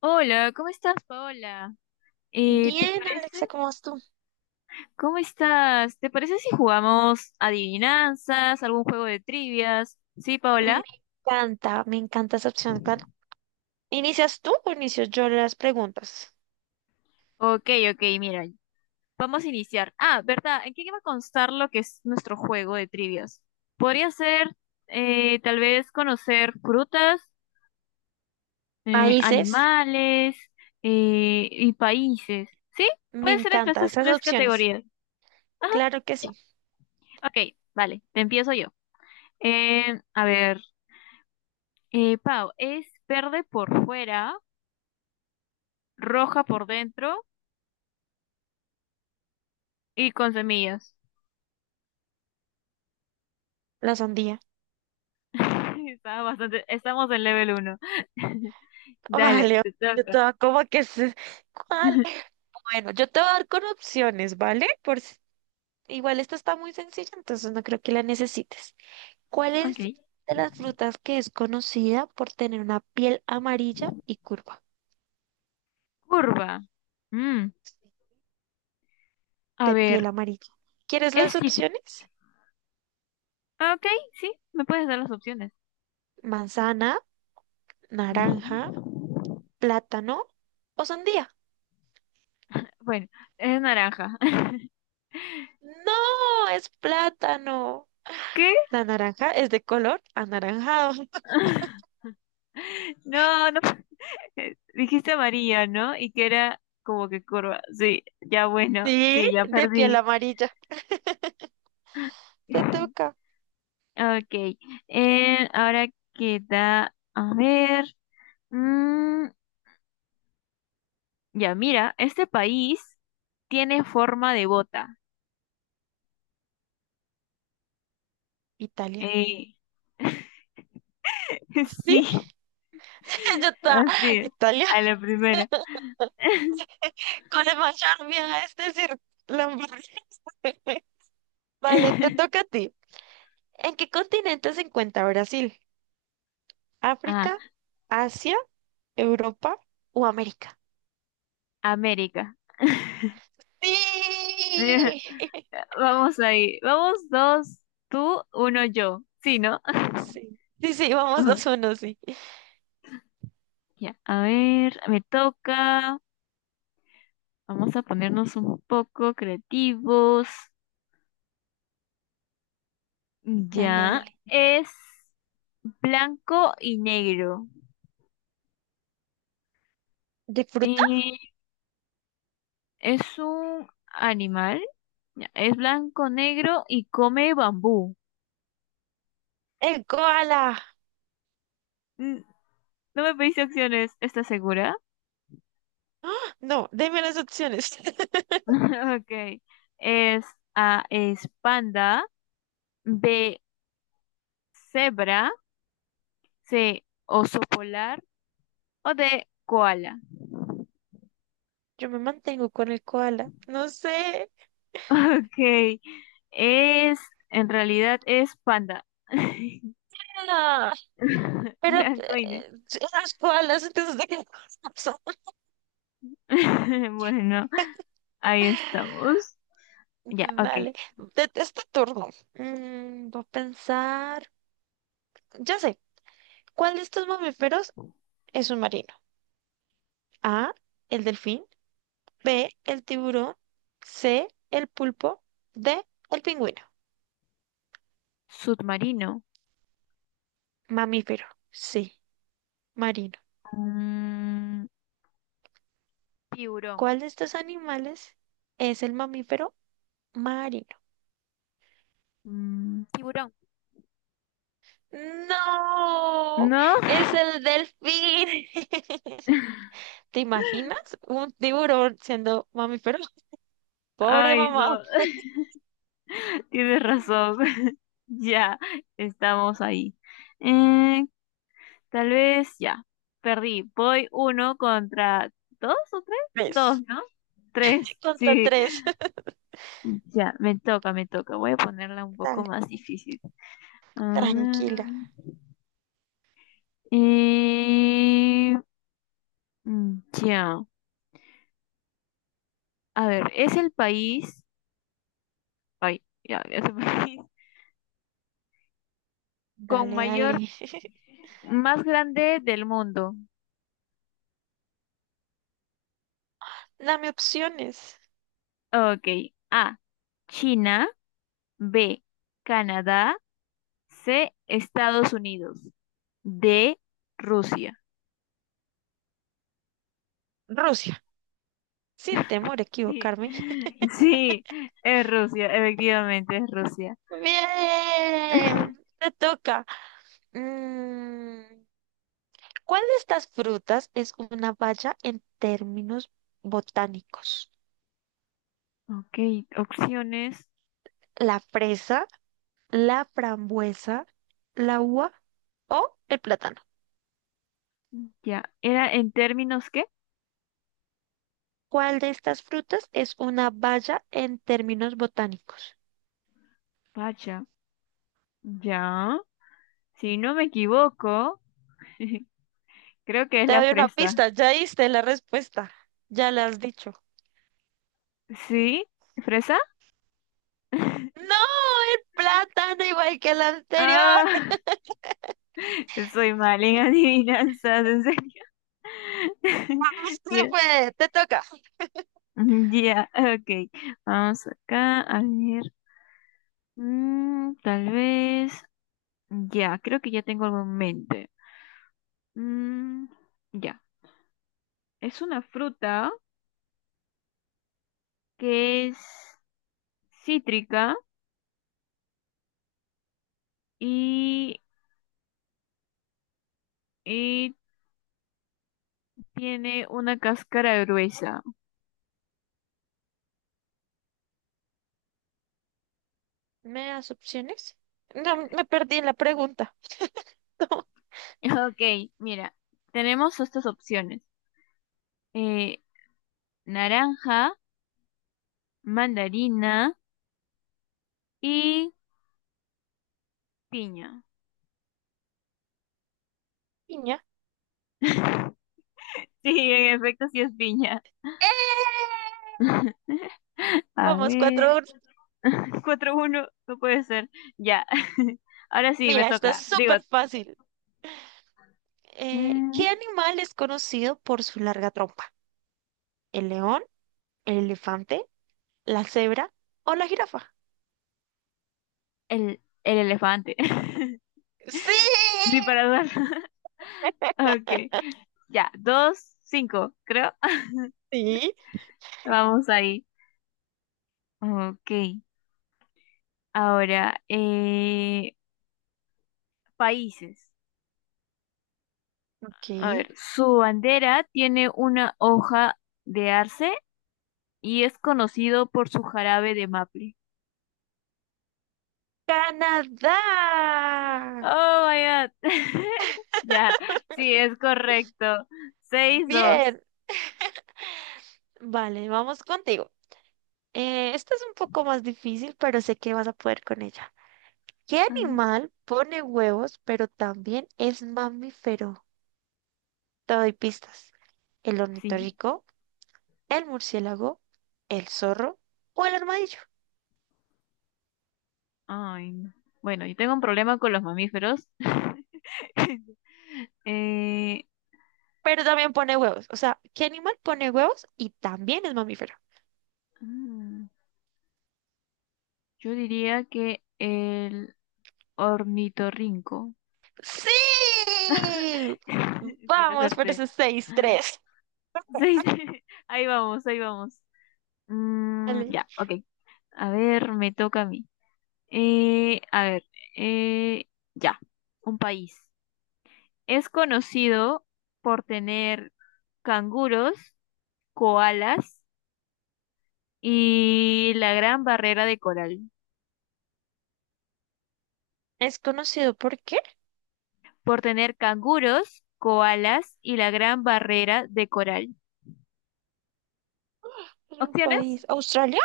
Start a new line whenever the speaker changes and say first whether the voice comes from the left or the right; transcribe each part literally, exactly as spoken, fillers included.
left: Hola, ¿cómo estás, Paola? Eh, ¿te
right: Bien,
left: parece?
right: Alexa, ¿cómo vas tú?
left: ¿Cómo estás? ¿Te parece si jugamos adivinanzas, algún juego de trivias? ¿Sí,
right: Me
left: Paola?
right: encanta, me encanta esa opción. Claro. ¿Inicias tú o inicio yo las preguntas?
left: Ok, ok, mira, vamos a iniciar. Ah, ¿verdad? ¿En qué va a constar lo que es nuestro juego de trivias? Podría ser, eh, tal vez, conocer frutas, eh,
right: Países,
left: animales, eh, y países. ¿Sí?
right: me
left: Puede ser entre
right: encanta
left: esas
right: esas
left: tres
right: opciones.
left: categorías. Ajá,
right: Claro que
left: ya.
right: sí,
left: Ok, vale, te empiezo yo. Eh, a ver. Eh, Pau, es verde por fuera, roja por dentro y con semillas.
right: la sandía.
left: Está bastante, estamos en level uno. Dale,
right: Vale,
left: te
right: yo te
left: toca.
right: voy a como que se- ¿Cuál? Bueno, yo te voy a dar con opciones, ¿vale? Por si- Igual esta está muy sencilla, entonces no creo que la necesites. ¿Cuál
left: Ok.
right: es de las frutas que es conocida por tener una piel amarilla y curva?
left: Curva. Mm, a
right: De piel
left: ver,
right: amarilla. ¿Quieres
left: es
right: las
left: cit-
right: opciones?
left: ah, Ok, sí, me puedes dar las opciones.
right: Manzana, naranja,
left: Ujú.
right: plátano o sandía.
left: Bueno, es naranja.
right: No, es plátano.
left: ¿Qué?
right: La naranja es de color anaranjado.
left: No, no. Dijiste amarilla, ¿no? Y que era como que curva. Sí, ya bueno,
right: Sí,
left: sí, ya
right: de piel
left: perdí.
right: amarilla. Te toca.
left: Ok, eh, ahora queda, a ver, mm, ya mira, este país tiene forma de bota.
right: Italia.
left: Eh,
right: Sí,
left: sí,
right: ya está.
left: así es,
right: Italia.
left: a la primera.
right: Con el macharmia, es decir, Lamborghini. Vale, te toca a ti. ¿En qué continente se encuentra Brasil?
left: Ah,
right: ¿África, Asia, Europa o América?
left: América.
right: Sí.
left: Vamos ahí, vamos dos, tú, uno, yo. Sí, ¿no?
right: Sí, sí, sí, vamos dos
left: Ajá.
right: uno, sí.
left: Ya, a ver, me toca. Vamos a ponernos un poco creativos.
right: Dale,
left: Ya,
right: dale.
left: es. Blanco y negro.
right: ¿De fruta?
left: Eh, es un animal. Ya, es blanco, negro y come bambú.
right: El koala.
left: Mm, No me pediste opciones, ¿estás segura?
right: ¡Ah! No, deme las opciones.
left: Ok. Es A, es panda. B, cebra. C, oso polar. O D, koala.
right: Yo me mantengo con el koala. No sé.
left: Ok. Es, en realidad es panda.
right: Ah, pero
left: Blanco y negro.
right: eh, las koalas, ¿entonces de qué cosa son?
left: Bueno, ahí estamos. Ya, ok.
right: Vale. De este turno. Mm, voy a pensar. Ya sé. ¿Cuál de estos mamíferos es un marino? A. El delfín. B. El tiburón. C. El pulpo. D. El pingüino.
left: Submarino.
right: Mamífero. Sí. Marino.
left: Mm, Tiburón.
right: ¿Cuál de estos animales es el mamífero marino?
left: Mm, tiburón.
right: No,
left: ¿No?
right: es el delfín. ¿Te imaginas un tiburón siendo mamífero? Pobre
left: Ay,
right: mamá.
left: no, tienes razón. Ya, estamos ahí. Eh, Tal vez ya. Perdí. Voy uno contra dos o tres. Dos,
right: Tres
left: ¿no? Tres.
right: contra
left: Sí.
right: tres.
left: Ya, me toca, me toca. Voy a ponerla un poco
right: Dale,
left: más difícil. Ah,
right: tranquila.
left: eh, mm, ya. A ver, es el país. Ay, ya, ya se me con
right: Dale,
left: mayor,
right: dale.
left: más grande del mundo.
right: Dame opciones.
left: Ok. A. China. B. Canadá. C. Estados Unidos. D. Rusia.
right: Rusia, sin temor a
left: Sí.
right: equivocarme.
left: Sí, es Rusia, efectivamente es Rusia.
right: Bien, te toca. Mm, ¿Cuál de estas frutas es una baya en términos botánicos?
left: Ok, opciones.
right: ¿La fresa, la frambuesa, la uva o el plátano?
left: Ya. ¿Era en términos qué?
right: ¿Cuál de estas frutas es una baya en términos botánicos?
left: Pacha. Ya. Si no me equivoco, creo que es
right: Te
left: la
right: doy una
left: fresa.
right: pista, ya diste la respuesta, ya la has dicho.
left: ¿Sí? ¿Fresa?
right: ¡No! ¡El plátano igual que el anterior!
left: Ah, soy mal en adivinanzas, en serio.
right: ¡Vamos que se
left: Ya,
right: puede! ¡Te toca!
left: ya, ok. Vamos acá, a ver. Mm, tal vez. Ya, creo que ya tengo algo en mente. Mm, ya. Es una fruta que es cítrica y, y tiene una cáscara gruesa.
right: ¿Me das opciones? No, me perdí en la pregunta.
left: Ok, mira, tenemos estas opciones. Eh, Naranja, mandarina. Y piña.
right: Piña.
left: Sí, en efecto, sí es piña.
right: ¡Eh!
left: A
right: Vamos,
left: ver.
right: cuatro.
left: Cuatro uno no puede ser. Ya. Ahora sí, me
right: Mira, esta es
left: toca. Digo,
right: súper fácil. Eh,
left: mm,
right: ¿qué animal es conocido por su larga trompa? ¿El león, el elefante, la cebra o la jirafa?
left: el, el elefante.
right: Sí.
left: Ni para dudar. Ok. Ya, dos cinco creo.
right: Sí.
left: Vamos ahí. Ok. Ahora, eh, países.
right: Ok.
left: A ver, su bandera tiene una hoja de arce y es conocido por su jarabe de maple.
right: Canadá.
left: Oh my God. Ya, sí, es correcto. Seis, dos.
right: Bien. Vale, vamos contigo. Eh, esta es un poco más difícil, pero sé que vas a poder con ella. ¿Qué
left: Ay,
right: animal pone huevos, pero también es mamífero? Te doy pistas. ¿El
left: sí.
right: ornitorrinco, el murciélago, el zorro o el armadillo?
left: Ay, no. Bueno, yo tengo un problema con los mamíferos. Eh,
right: Pero también pone huevos. O sea, ¿qué animal pone huevos y también es mamífero?
left: mm, yo diría que el ornitorrinco.
right: ¡Sí!
left: Sí, lo
right: Vamos por
left: acerté.
right: esos seis tres.
left: Sí, sí. Ahí vamos, ahí vamos. Mm,
right: Vale.
left: ya, ok. A ver, me toca a mí. Eh, a ver, eh, ya, un país. Es conocido por tener canguros, koalas y la gran barrera de coral.
right: ¿Es conocido por qué?
left: Por tener canguros, koalas y la gran barrera de coral.
right: Es un
left: ¿Opciones?
right: país. ¿Australia?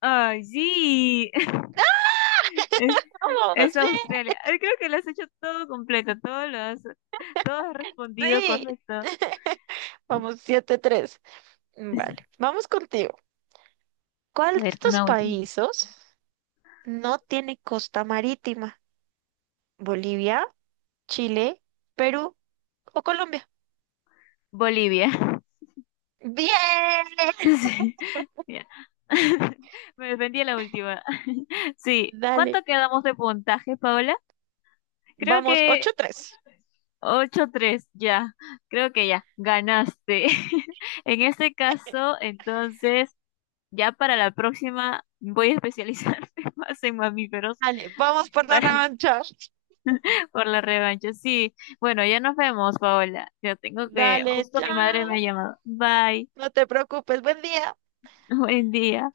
left: Ay, sí. Es, es
right: Vamos, bien.
left: Australia. Ay, creo que lo has hecho todo completo, todo lo has, todo has respondido
right: Sí.
left: correcto. A
right: Vamos, siete tres. Vale, vamos contigo. ¿Cuál de
left: ver,
right: estos
left: una última.
right: países no tiene costa marítima? ¿Bolivia, Chile, Perú o Colombia?
left: Bolivia.
right: Bien.
left: Sí, ya. Me defendí a la última. Sí,
right: Dale,
left: ¿cuánto quedamos de puntaje, Paola? Creo
right: vamos, ocho
left: que
right: tres,
left: ocho tres ya. Creo que ya, ganaste. En este caso, entonces, ya para la próxima voy a especializarme más en mamíferos
right: Dale, vamos por la
left: para-
right: revancha.
left: por la revancha. Sí, bueno, ya nos vemos, Paola. Ya tengo que,
right: Dale,
left: justo mi madre me
right: chao.
left: ha llamado. Bye,
right: No te preocupes, buen día.
left: buen día.